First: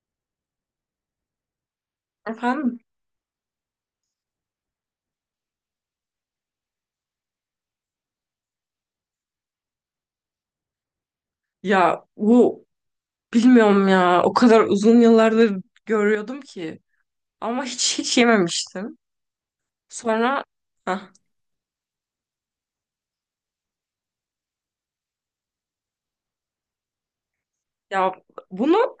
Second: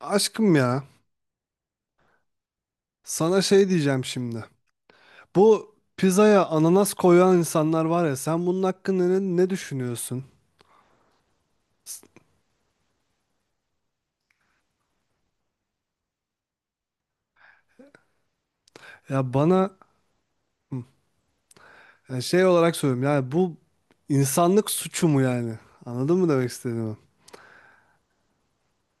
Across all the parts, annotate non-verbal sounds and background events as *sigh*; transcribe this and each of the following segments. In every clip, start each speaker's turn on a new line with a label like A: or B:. A: Aşkım ya,
B: Efendim?
A: sana şey diyeceğim şimdi. Bu pizzaya ananas koyan insanlar var ya, sen bunun hakkında ne, ne düşünüyorsun?
B: Ya bu bilmiyorum ya. O kadar uzun yıllardır görüyordum ki. Ama hiç hiç yememiştim.
A: Ya bana
B: Sonra
A: hı,
B: hah,
A: ya şey olarak söylüyorum yani bu insanlık suçu mu yani? Anladın mı demek istediğimi?
B: ya bunu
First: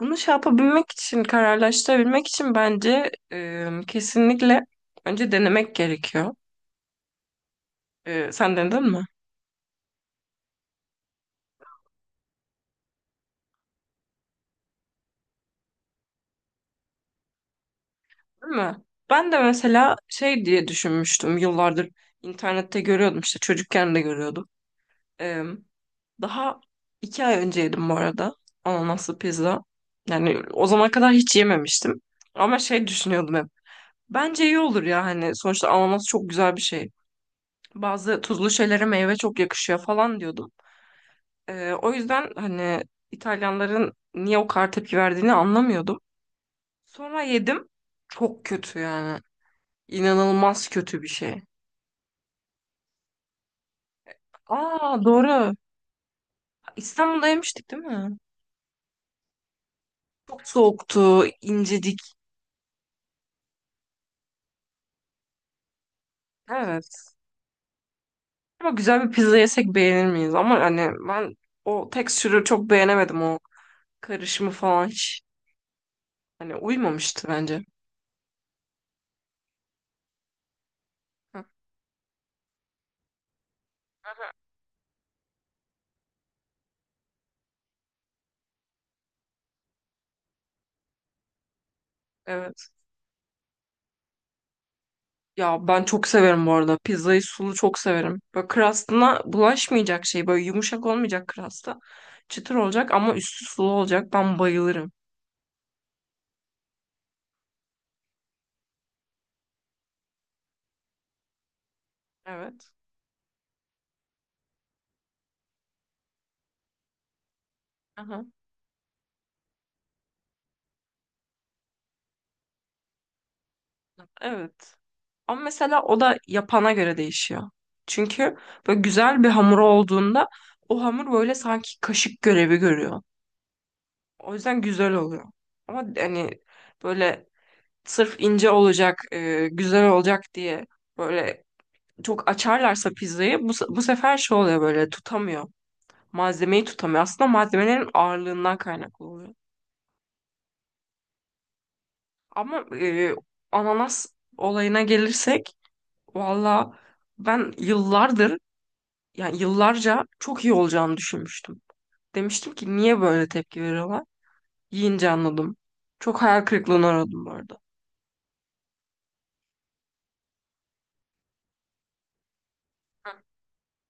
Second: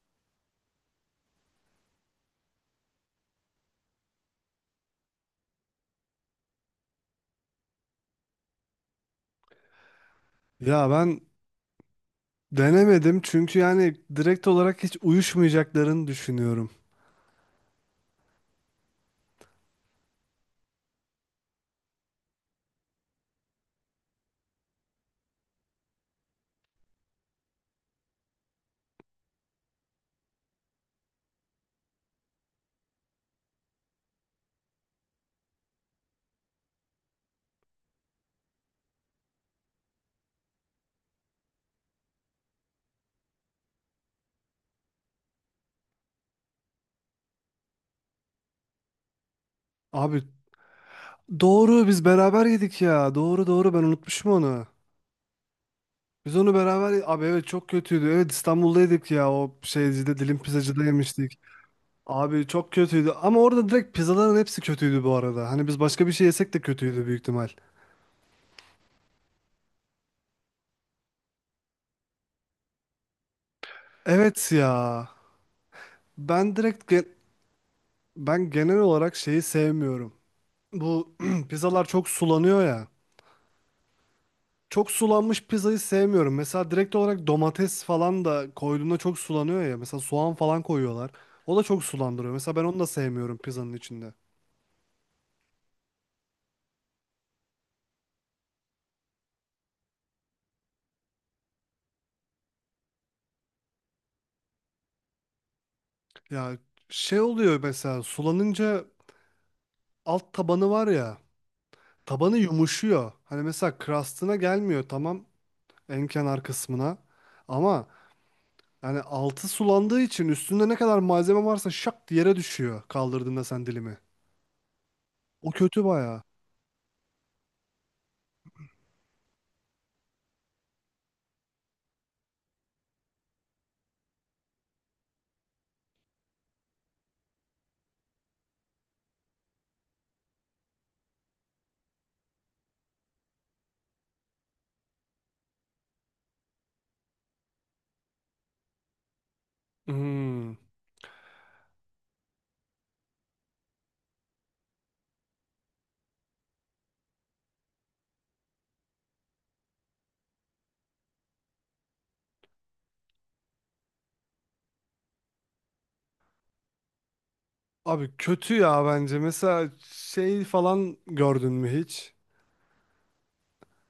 B: bunu şey yapabilmek için kararlaştırabilmek için bence kesinlikle önce denemek gerekiyor. E, sen denedin mi?
A: Ya ben denemedim çünkü yani direkt olarak hiç uyuşmayacaklarını düşünüyorum.
B: Değil mi? Ben de mesela şey diye düşünmüştüm yıllardır internette görüyordum işte çocukken de görüyordum. Daha iki ay önce yedim bu arada ananaslı pizza. Yani o zamana kadar hiç yememiştim. Ama şey düşünüyordum hep. Bence iyi olur ya hani sonuçta ananas çok güzel bir şey. Bazı tuzlu şeylere meyve çok yakışıyor falan diyordum. O yüzden hani İtalyanların niye o kadar tepki verdiğini anlamıyordum. Sonra yedim. Çok kötü yani.
A: Abi
B: İnanılmaz kötü bir şey.
A: doğru biz beraber yedik ya. Doğru doğru ben unutmuşum onu.
B: Aa, doğru.
A: Biz onu beraber abi
B: İstanbul'da
A: evet çok
B: yemiştik değil
A: kötüydü.
B: mi?
A: Evet, İstanbul'daydık ya, o şeycide, dilim
B: Çok
A: pizzacıda
B: soğuktu,
A: yemiştik.
B: incecik.
A: Abi çok kötüydü ama orada direkt pizzaların hepsi kötüydü bu arada. Hani biz başka bir şey yesek de kötüydü
B: Evet.
A: büyük ihtimal.
B: Ama güzel bir pizza yesek beğenir miyiz? Ama hani ben o tekstürü çok beğenemedim, o karışımı
A: Evet
B: falan
A: ya.
B: hiç.
A: Ben
B: Hani
A: direkt ge-
B: uymamıştı bence.
A: Ben genel olarak şeyi sevmiyorum. Bu
B: Hı.
A: *clears throat* pizzalar çok sulanıyor ya. Çok sulanmış pizzayı sevmiyorum. Mesela direkt olarak domates falan da koyduğunda çok sulanıyor ya. Mesela soğan falan koyuyorlar. O da çok sulandırıyor. Mesela ben
B: Evet.
A: onu da sevmiyorum pizzanın içinde.
B: Ya ben çok severim bu arada. Pizzayı sulu çok severim. Böyle crust'ına bulaşmayacak şey. Böyle yumuşak olmayacak crust'a. Çıtır olacak ama üstü sulu olacak. Ben bayılırım.
A: Ya şey oluyor mesela sulanınca alt tabanı var ya, tabanı
B: Evet.
A: yumuşuyor. Hani mesela crust'ına gelmiyor, tamam, en kenar kısmına, ama
B: Aha.
A: yani altı sulandığı için üstünde ne kadar malzeme varsa şak diye yere düşüyor kaldırdığında sen dilimi.
B: Evet. Ama
A: O
B: mesela
A: kötü
B: o da
A: bayağı.
B: yapana göre değişiyor. Çünkü böyle güzel bir hamur olduğunda o hamur böyle sanki kaşık görevi görüyor. O yüzden güzel oluyor. Ama hani böyle sırf ince olacak, güzel olacak diye böyle çok açarlarsa pizzayı bu sefer şey oluyor, böyle tutamıyor. Malzemeyi tutamıyor. Aslında malzemelerin ağırlığından kaynaklı oluyor.
A: Hmm.
B: Ama ananas olayına gelirsek valla ben yıllardır, yani yıllarca çok iyi olacağını düşünmüştüm. Demiştim ki niye böyle tepki veriyorlar? Yiyince anladım. Çok hayal kırıklığına uğradım bu arada.
A: Abi kötü ya bence. Mesela şey falan gördün mü hiç?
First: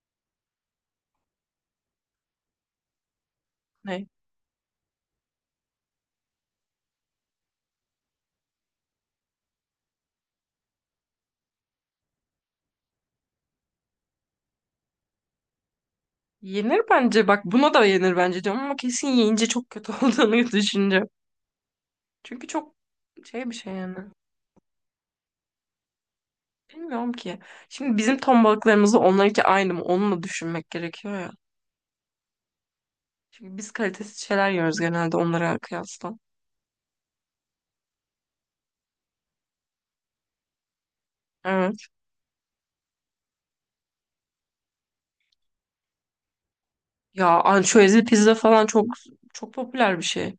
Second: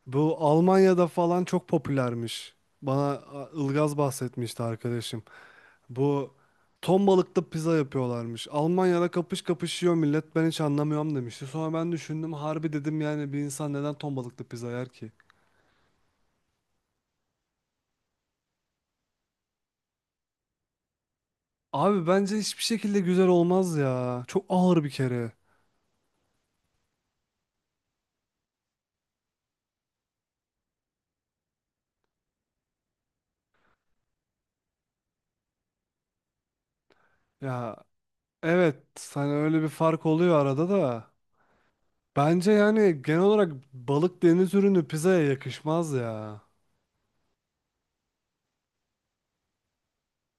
A: Bu Almanya'da falan çok popülermiş. Bana a, Ilgaz
B: Ne?
A: bahsetmişti arkadaşım. Bu ton balıklı pizza yapıyorlarmış. Almanya'da kapış kapış yiyor millet, ben hiç anlamıyorum demişti. Sonra ben düşündüm, harbi dedim yani bir insan neden ton balıklı pizza yer ki?
B: Yenir bence. Bak, buna da yenir bence diyorum ama kesin yiyince çok kötü *laughs* olduğunu düşüneceğim.
A: Abi bence
B: Çünkü
A: hiçbir
B: çok
A: şekilde güzel
B: şey bir şey
A: olmaz
B: yani.
A: ya. Çok ağır bir kere.
B: Bilmiyorum ki. Şimdi bizim ton balıklarımızla onlarınki aynı mı? Onu da düşünmek gerekiyor ya. Çünkü biz kalitesiz şeyler yiyoruz genelde onlara kıyasla.
A: Ya evet, hani öyle bir fark oluyor arada da.
B: Evet.
A: Bence yani genel olarak balık, deniz ürünü pizzaya yakışmaz ya.
B: Ya ançüezli pizza falan çok çok popüler bir şey.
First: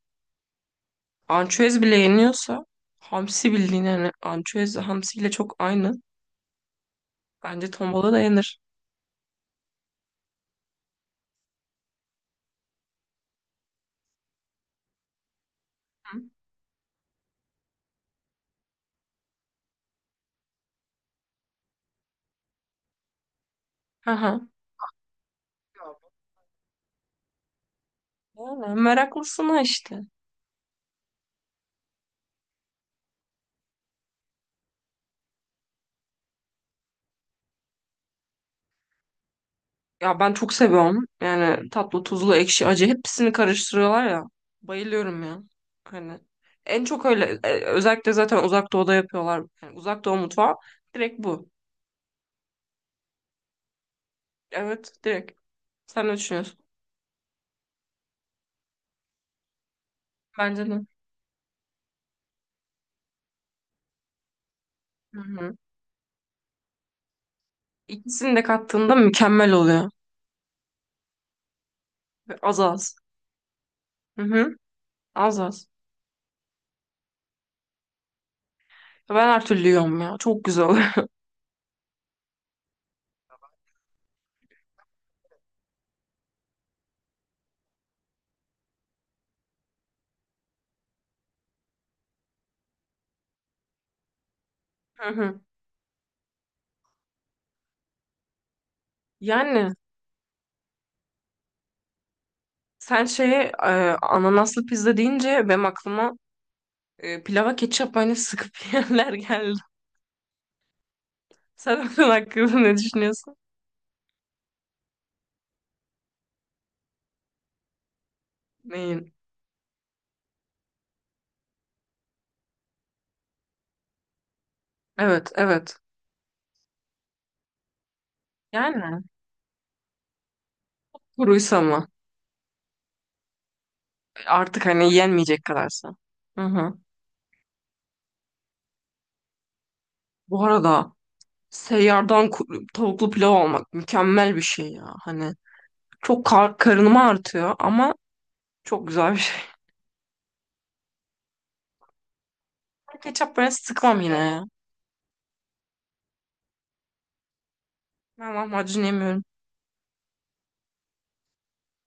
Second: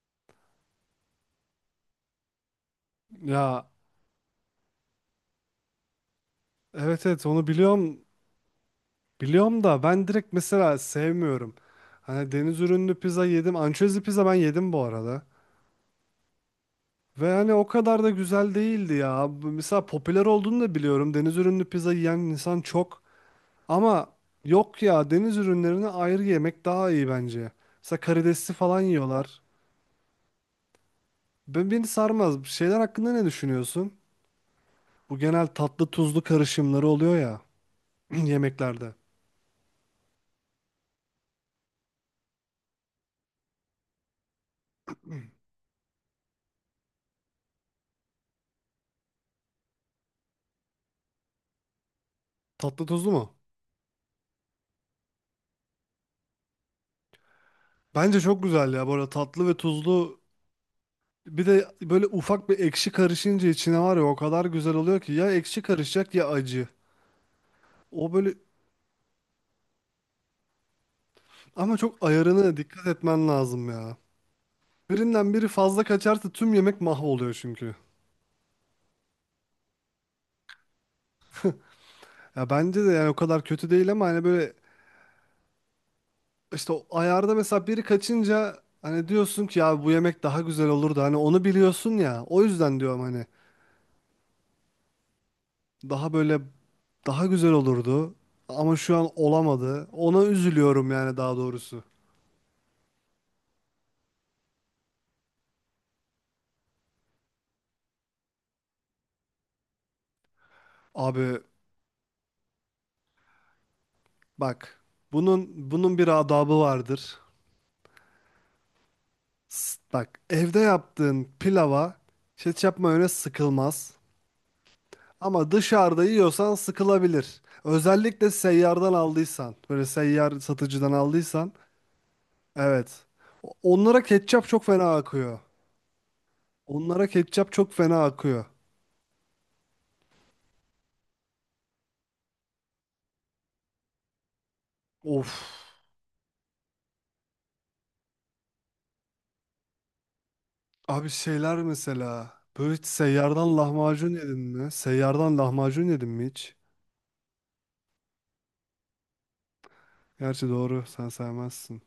B: Ançüez bile yeniyorsa hamsi
A: Ya
B: bildiğin, yani ançüez hamsiyle çok aynı.
A: evet evet, onu
B: Bence ton
A: biliyorum.
B: balığı da yenir.
A: Biliyorum da ben direkt mesela sevmiyorum. Hani deniz ürünlü pizza yedim. Ançezli pizza ben yedim bu arada. Ve hani o kadar da güzel değildi ya. Bu mesela popüler olduğunu da biliyorum. Deniz ürünlü pizza yiyen insan çok. Ama
B: Hı hı.
A: yok ya, deniz ürünlerini ayrı yemek daha iyi bence. Mesela karidesli falan
B: Yani
A: yiyorlar.
B: meraklısına işte.
A: Ben, beni sarmaz. Şeyler hakkında ne düşünüyorsun? Bu genel tatlı tuzlu karışımları oluyor ya *clears throat* yemeklerde.
B: Ya ben çok seviyorum. Yani tatlı, tuzlu, ekşi, acı hepsini karıştırıyorlar ya. Bayılıyorum ya. Hani en çok öyle özellikle zaten uzak doğuda yapıyorlar. Yani uzak doğu mutfağı direkt bu.
A: Tatlı tuzlu mu?
B: Evet, direkt. Sen ne düşünüyorsun?
A: Bence çok güzel ya. Bu arada tatlı ve tuzlu,
B: Bence de.
A: bir de böyle ufak bir ekşi karışınca içine var ya, o kadar güzel oluyor ki
B: Hı
A: ya
B: hı.
A: ekşi karışacak ya acı. O böyle,
B: İkisini de kattığında mükemmel oluyor.
A: ama çok
B: Ve
A: ayarına
B: az
A: dikkat
B: az.
A: etmen lazım ya.
B: Hı hı.
A: Birinden
B: Az
A: biri
B: az.
A: fazla kaçarsa tüm yemek mahvoluyor çünkü.
B: Ben her türlü yiyorum ya. Çok güzel *laughs* oluyor.
A: Ya bence de yani o kadar kötü değil ama hani böyle işte o ayarda mesela biri kaçınca hani diyorsun ki ya bu yemek daha güzel olurdu. Hani onu biliyorsun ya. O yüzden diyorum hani
B: Hı hı.
A: daha böyle daha güzel olurdu ama şu an
B: Yani
A: olamadı. Ona üzülüyorum yani, daha doğrusu.
B: sen şeye ananaslı pizza deyince benim aklıma pilava ketçap mayonez sıkıp *laughs* yiyenler geldi.
A: Abi
B: Sen *laughs* onun hakkında ne düşünüyorsun?
A: bak, bunun bir adabı vardır.
B: Neyin?
A: Bak, evde yaptığın pilava ketçap mayonez sıkılmaz.
B: Evet,
A: Ama
B: evet.
A: dışarıda yiyorsan sıkılabilir. Özellikle seyyardan
B: Yani
A: aldıysan, böyle seyyar satıcıdan aldıysan,
B: kuruysa mı?
A: evet. Onlara ketçap çok
B: Artık hani
A: fena akıyor.
B: yenmeyecek kadarsa. Hı hı.
A: Onlara ketçap çok fena akıyor.
B: Bu arada seyyardan tavuklu pilav almak mükemmel bir şey ya.
A: Of.
B: Hani çok karınımı artıyor ama çok güzel bir şey.
A: Abi şeyler mesela, böyle hiç
B: Ben ketçap böyle
A: seyyardan
B: sıkmam
A: lahmacun
B: yine
A: yedin
B: ya.
A: mi? Seyyardan lahmacun yedin mi hiç?
B: Ben lahmacun yemiyorum.
A: Gerçi doğru, sen sevmezsin.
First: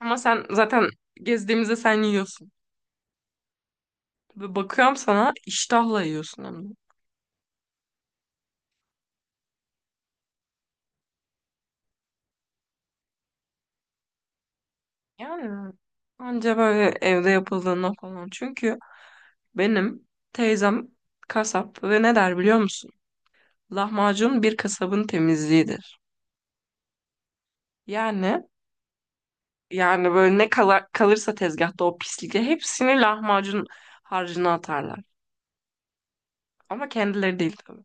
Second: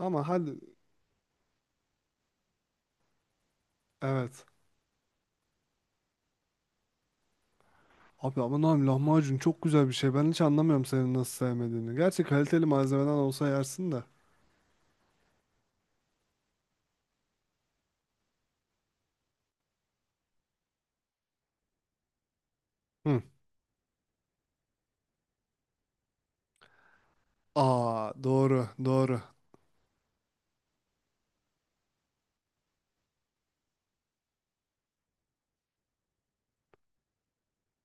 B: Ama sen
A: hadi,
B: zaten gezdiğimizde sen yiyorsun.
A: evet.
B: Ve bakıyorum, sana iştahla yiyorsun hem de.
A: Abi aman abi lahmacun çok güzel bir şey. Ben hiç anlamıyorum senin nasıl sevmediğini. Gerçi kaliteli malzemeden olsa yersin de.
B: Yani anca böyle evde yapıldığında falan. Çünkü benim teyzem kasap ve ne der biliyor musun?
A: Hı.
B: Lahmacun bir kasabın temizliğidir.
A: Aa
B: Yani
A: doğru doğru.
B: böyle kalırsa tezgahta o pislikle hepsini lahmacun harcına atarlar. Ama kendileri değil tabii.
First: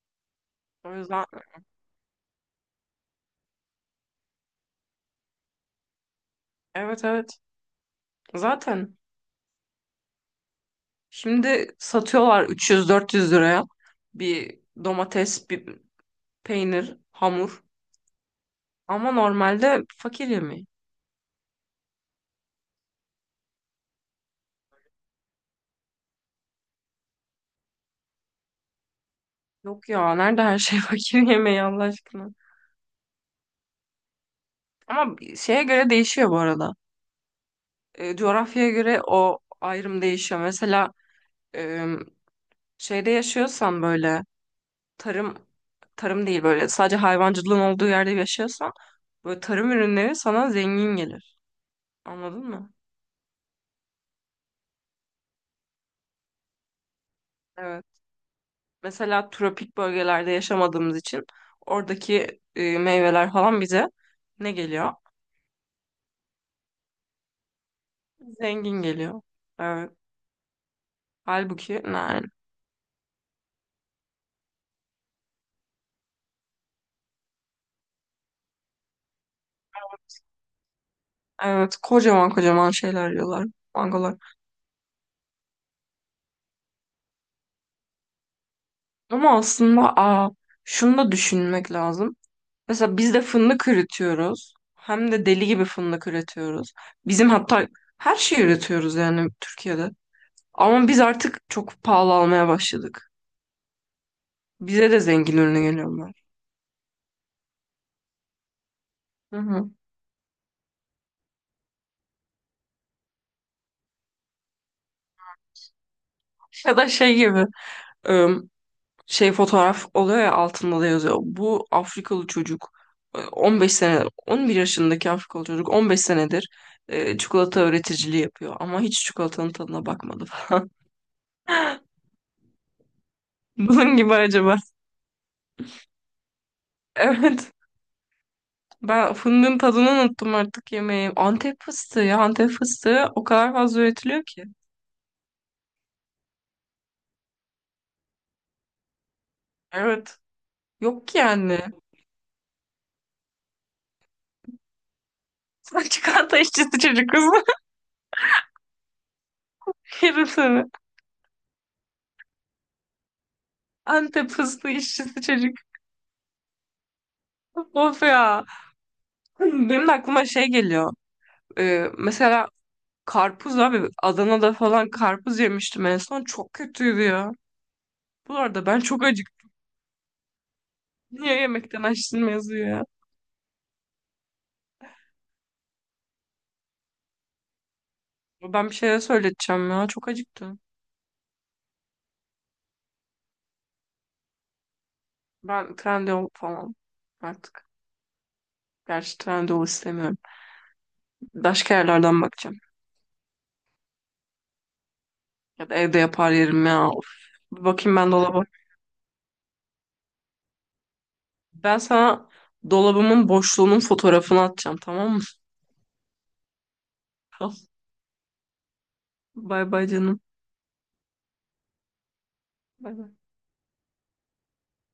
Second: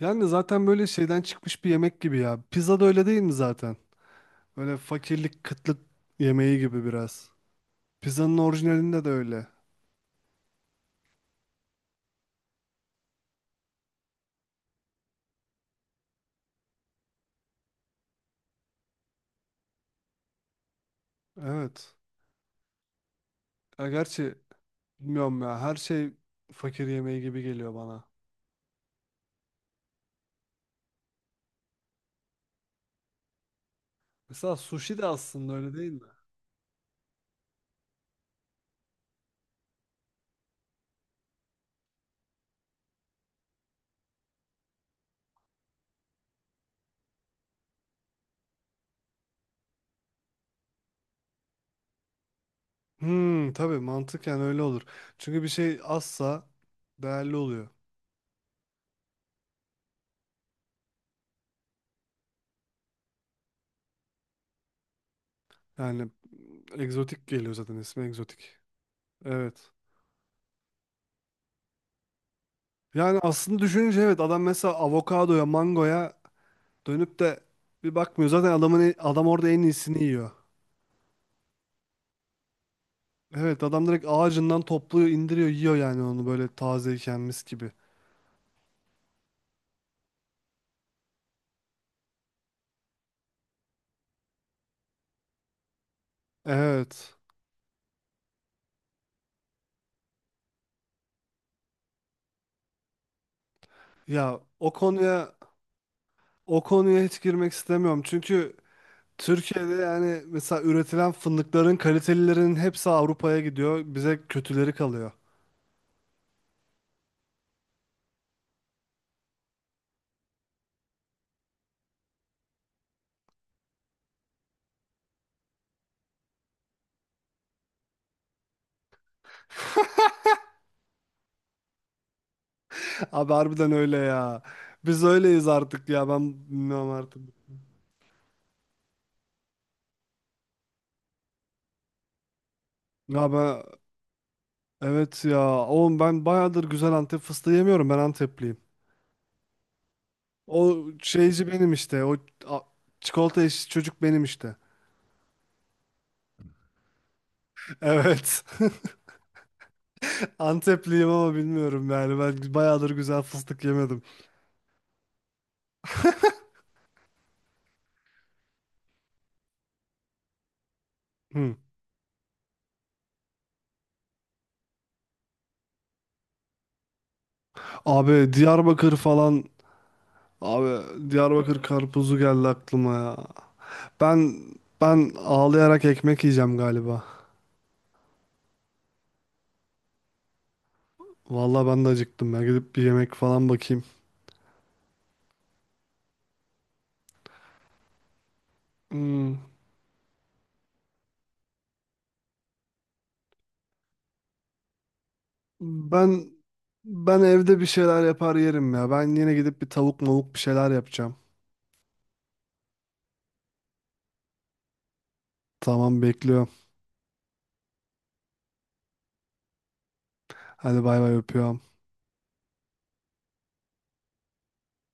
A: Yani zaten böyle
B: O
A: şeyden
B: yüzden
A: çıkmış bir yemek gibi ya. Pizza da öyle değil mi zaten? Böyle fakirlik kıtlık yemeği gibi
B: evet,
A: biraz.
B: evet.
A: Pizzanın
B: Zaten
A: orijinalinde de öyle.
B: şimdi satıyorlar 300-400 liraya bir domates, bir peynir, hamur. Ama normalde fakir yemeği.
A: Evet. Ya gerçi bilmiyorum ya, her şey fakir yemeği gibi geliyor bana.
B: Yok ya, nerede her şey *laughs* fakir yemeği Allah aşkına.
A: Mesela sushi de
B: Ama
A: aslında
B: şeye
A: öyle
B: göre
A: değil mi?
B: değişiyor bu arada. E, coğrafyaya göre o ayrım değişiyor. Mesela e, şeyde yaşıyorsan böyle tarım tarım değil, böyle sadece hayvancılığın olduğu yerde yaşıyorsan böyle tarım ürünleri sana zengin gelir. Anladın mı?
A: Hmm, tabii mantıken öyle olur. Çünkü bir şey azsa değerli oluyor.
B: Evet. Mesela tropik bölgelerde yaşamadığımız için oradaki meyveler falan bize ne geliyor?
A: Yani egzotik geliyor, zaten ismi egzotik.
B: Zengin geliyor.
A: Evet.
B: Evet. Halbuki yani
A: Yani aslında düşününce evet, adam mesela avokadoya, mangoya dönüp de bir bakmıyor. Zaten adamın adam orada en iyisini yiyor.
B: evet, kocaman kocaman şeyler yiyorlar,
A: Evet, adam direkt
B: mangolar.
A: ağacından topluyor, indiriyor, yiyor yani onu böyle tazeyken mis gibi.
B: Ama aslında şunu da düşünmek lazım. Mesela biz de fındık üretiyoruz. Hem de deli gibi fındık üretiyoruz.
A: Evet.
B: Bizim hatta her şeyi üretiyoruz, yani Türkiye'de. Ama biz artık çok pahalı almaya başladık.
A: Ya o
B: Bize de
A: konuya
B: zengin ürünü geliyorlar.
A: o konuya hiç girmek istemiyorum. Çünkü
B: Hı hı.
A: Türkiye'de yani mesela üretilen fındıkların kalitelilerinin hepsi Avrupa'ya gidiyor. Bize kötüleri kalıyor.
B: Ya da şey gibi, ım, şey fotoğraf oluyor ya, altında da yazıyor. Bu Afrikalı çocuk, 15 sene, 11 yaşındaki Afrikalı çocuk 15 senedir çikolata üreticiliği yapıyor ama hiç çikolatanın tadına bakmadı falan.
A: Abi
B: *laughs*
A: harbiden öyle
B: Bunun gibi
A: ya.
B: acaba.
A: Biz öyleyiz artık ya. Ben bilmiyorum
B: *laughs*
A: artık.
B: Evet. Ben fındığın tadını unuttum, artık yemeği. Antep fıstığı ya. Antep fıstığı o
A: Ya
B: kadar
A: ben
B: fazla üretiliyor ki.
A: evet ya. Oğlum ben bayağıdır güzel Antep fıstığı yemiyorum. Ben Antepliyim.
B: Evet.
A: O
B: Yok ki
A: şeyci
B: yani.
A: benim işte. O a- çikolata eşi çocuk benim işte.
B: *laughs* Sen çikolata işçisi çocuk kız.
A: *laughs* Evet.
B: *laughs* Yerim
A: *laughs*
B: seni.
A: Antepliyim ama bilmiyorum yani. Ben bayağıdır güzel fıstık yemedim.
B: Antep fıstığı işçisi çocuk. Of ya. Benim de aklıma şey geliyor.
A: Hı.
B: Mesela karpuz abi. Adana'da falan karpuz yemiştim en son. Çok kötüydü ya.
A: Abi
B: Bu arada ben
A: Diyarbakır
B: çok
A: falan.
B: acıktım.
A: Abi
B: Niye
A: Diyarbakır
B: yemekten
A: karpuzu
B: açtın
A: geldi
B: yazıyor ya.
A: aklıma ya. Ben ben ağlayarak ekmek yiyeceğim galiba.
B: Ben bir şeyler söyleteceğim ya. Çok acıktım.
A: Vallahi ben de acıktım. Ben gidip bir yemek falan bakayım.
B: Ben trendyol falan artık. Gerçi
A: Hmm.
B: Trendyol istemiyorum. Başka yerlerden bakacağım. Ya da evde yapar
A: Ben
B: yerim ya. Of.
A: ben evde
B: Bir
A: bir
B: bakayım
A: şeyler
B: ben
A: yapar
B: dolaba.
A: yerim ya. Ben yine gidip bir tavuk mavuk bir şeyler yapacağım.
B: Ben sana dolabımın boşluğunun fotoğrafını atacağım, tamam mı?
A: Tamam, bekliyorum.
B: *laughs* Tamam. Bay bay canım.
A: Hadi bay bay, öpüyorum.
B: Bay bay.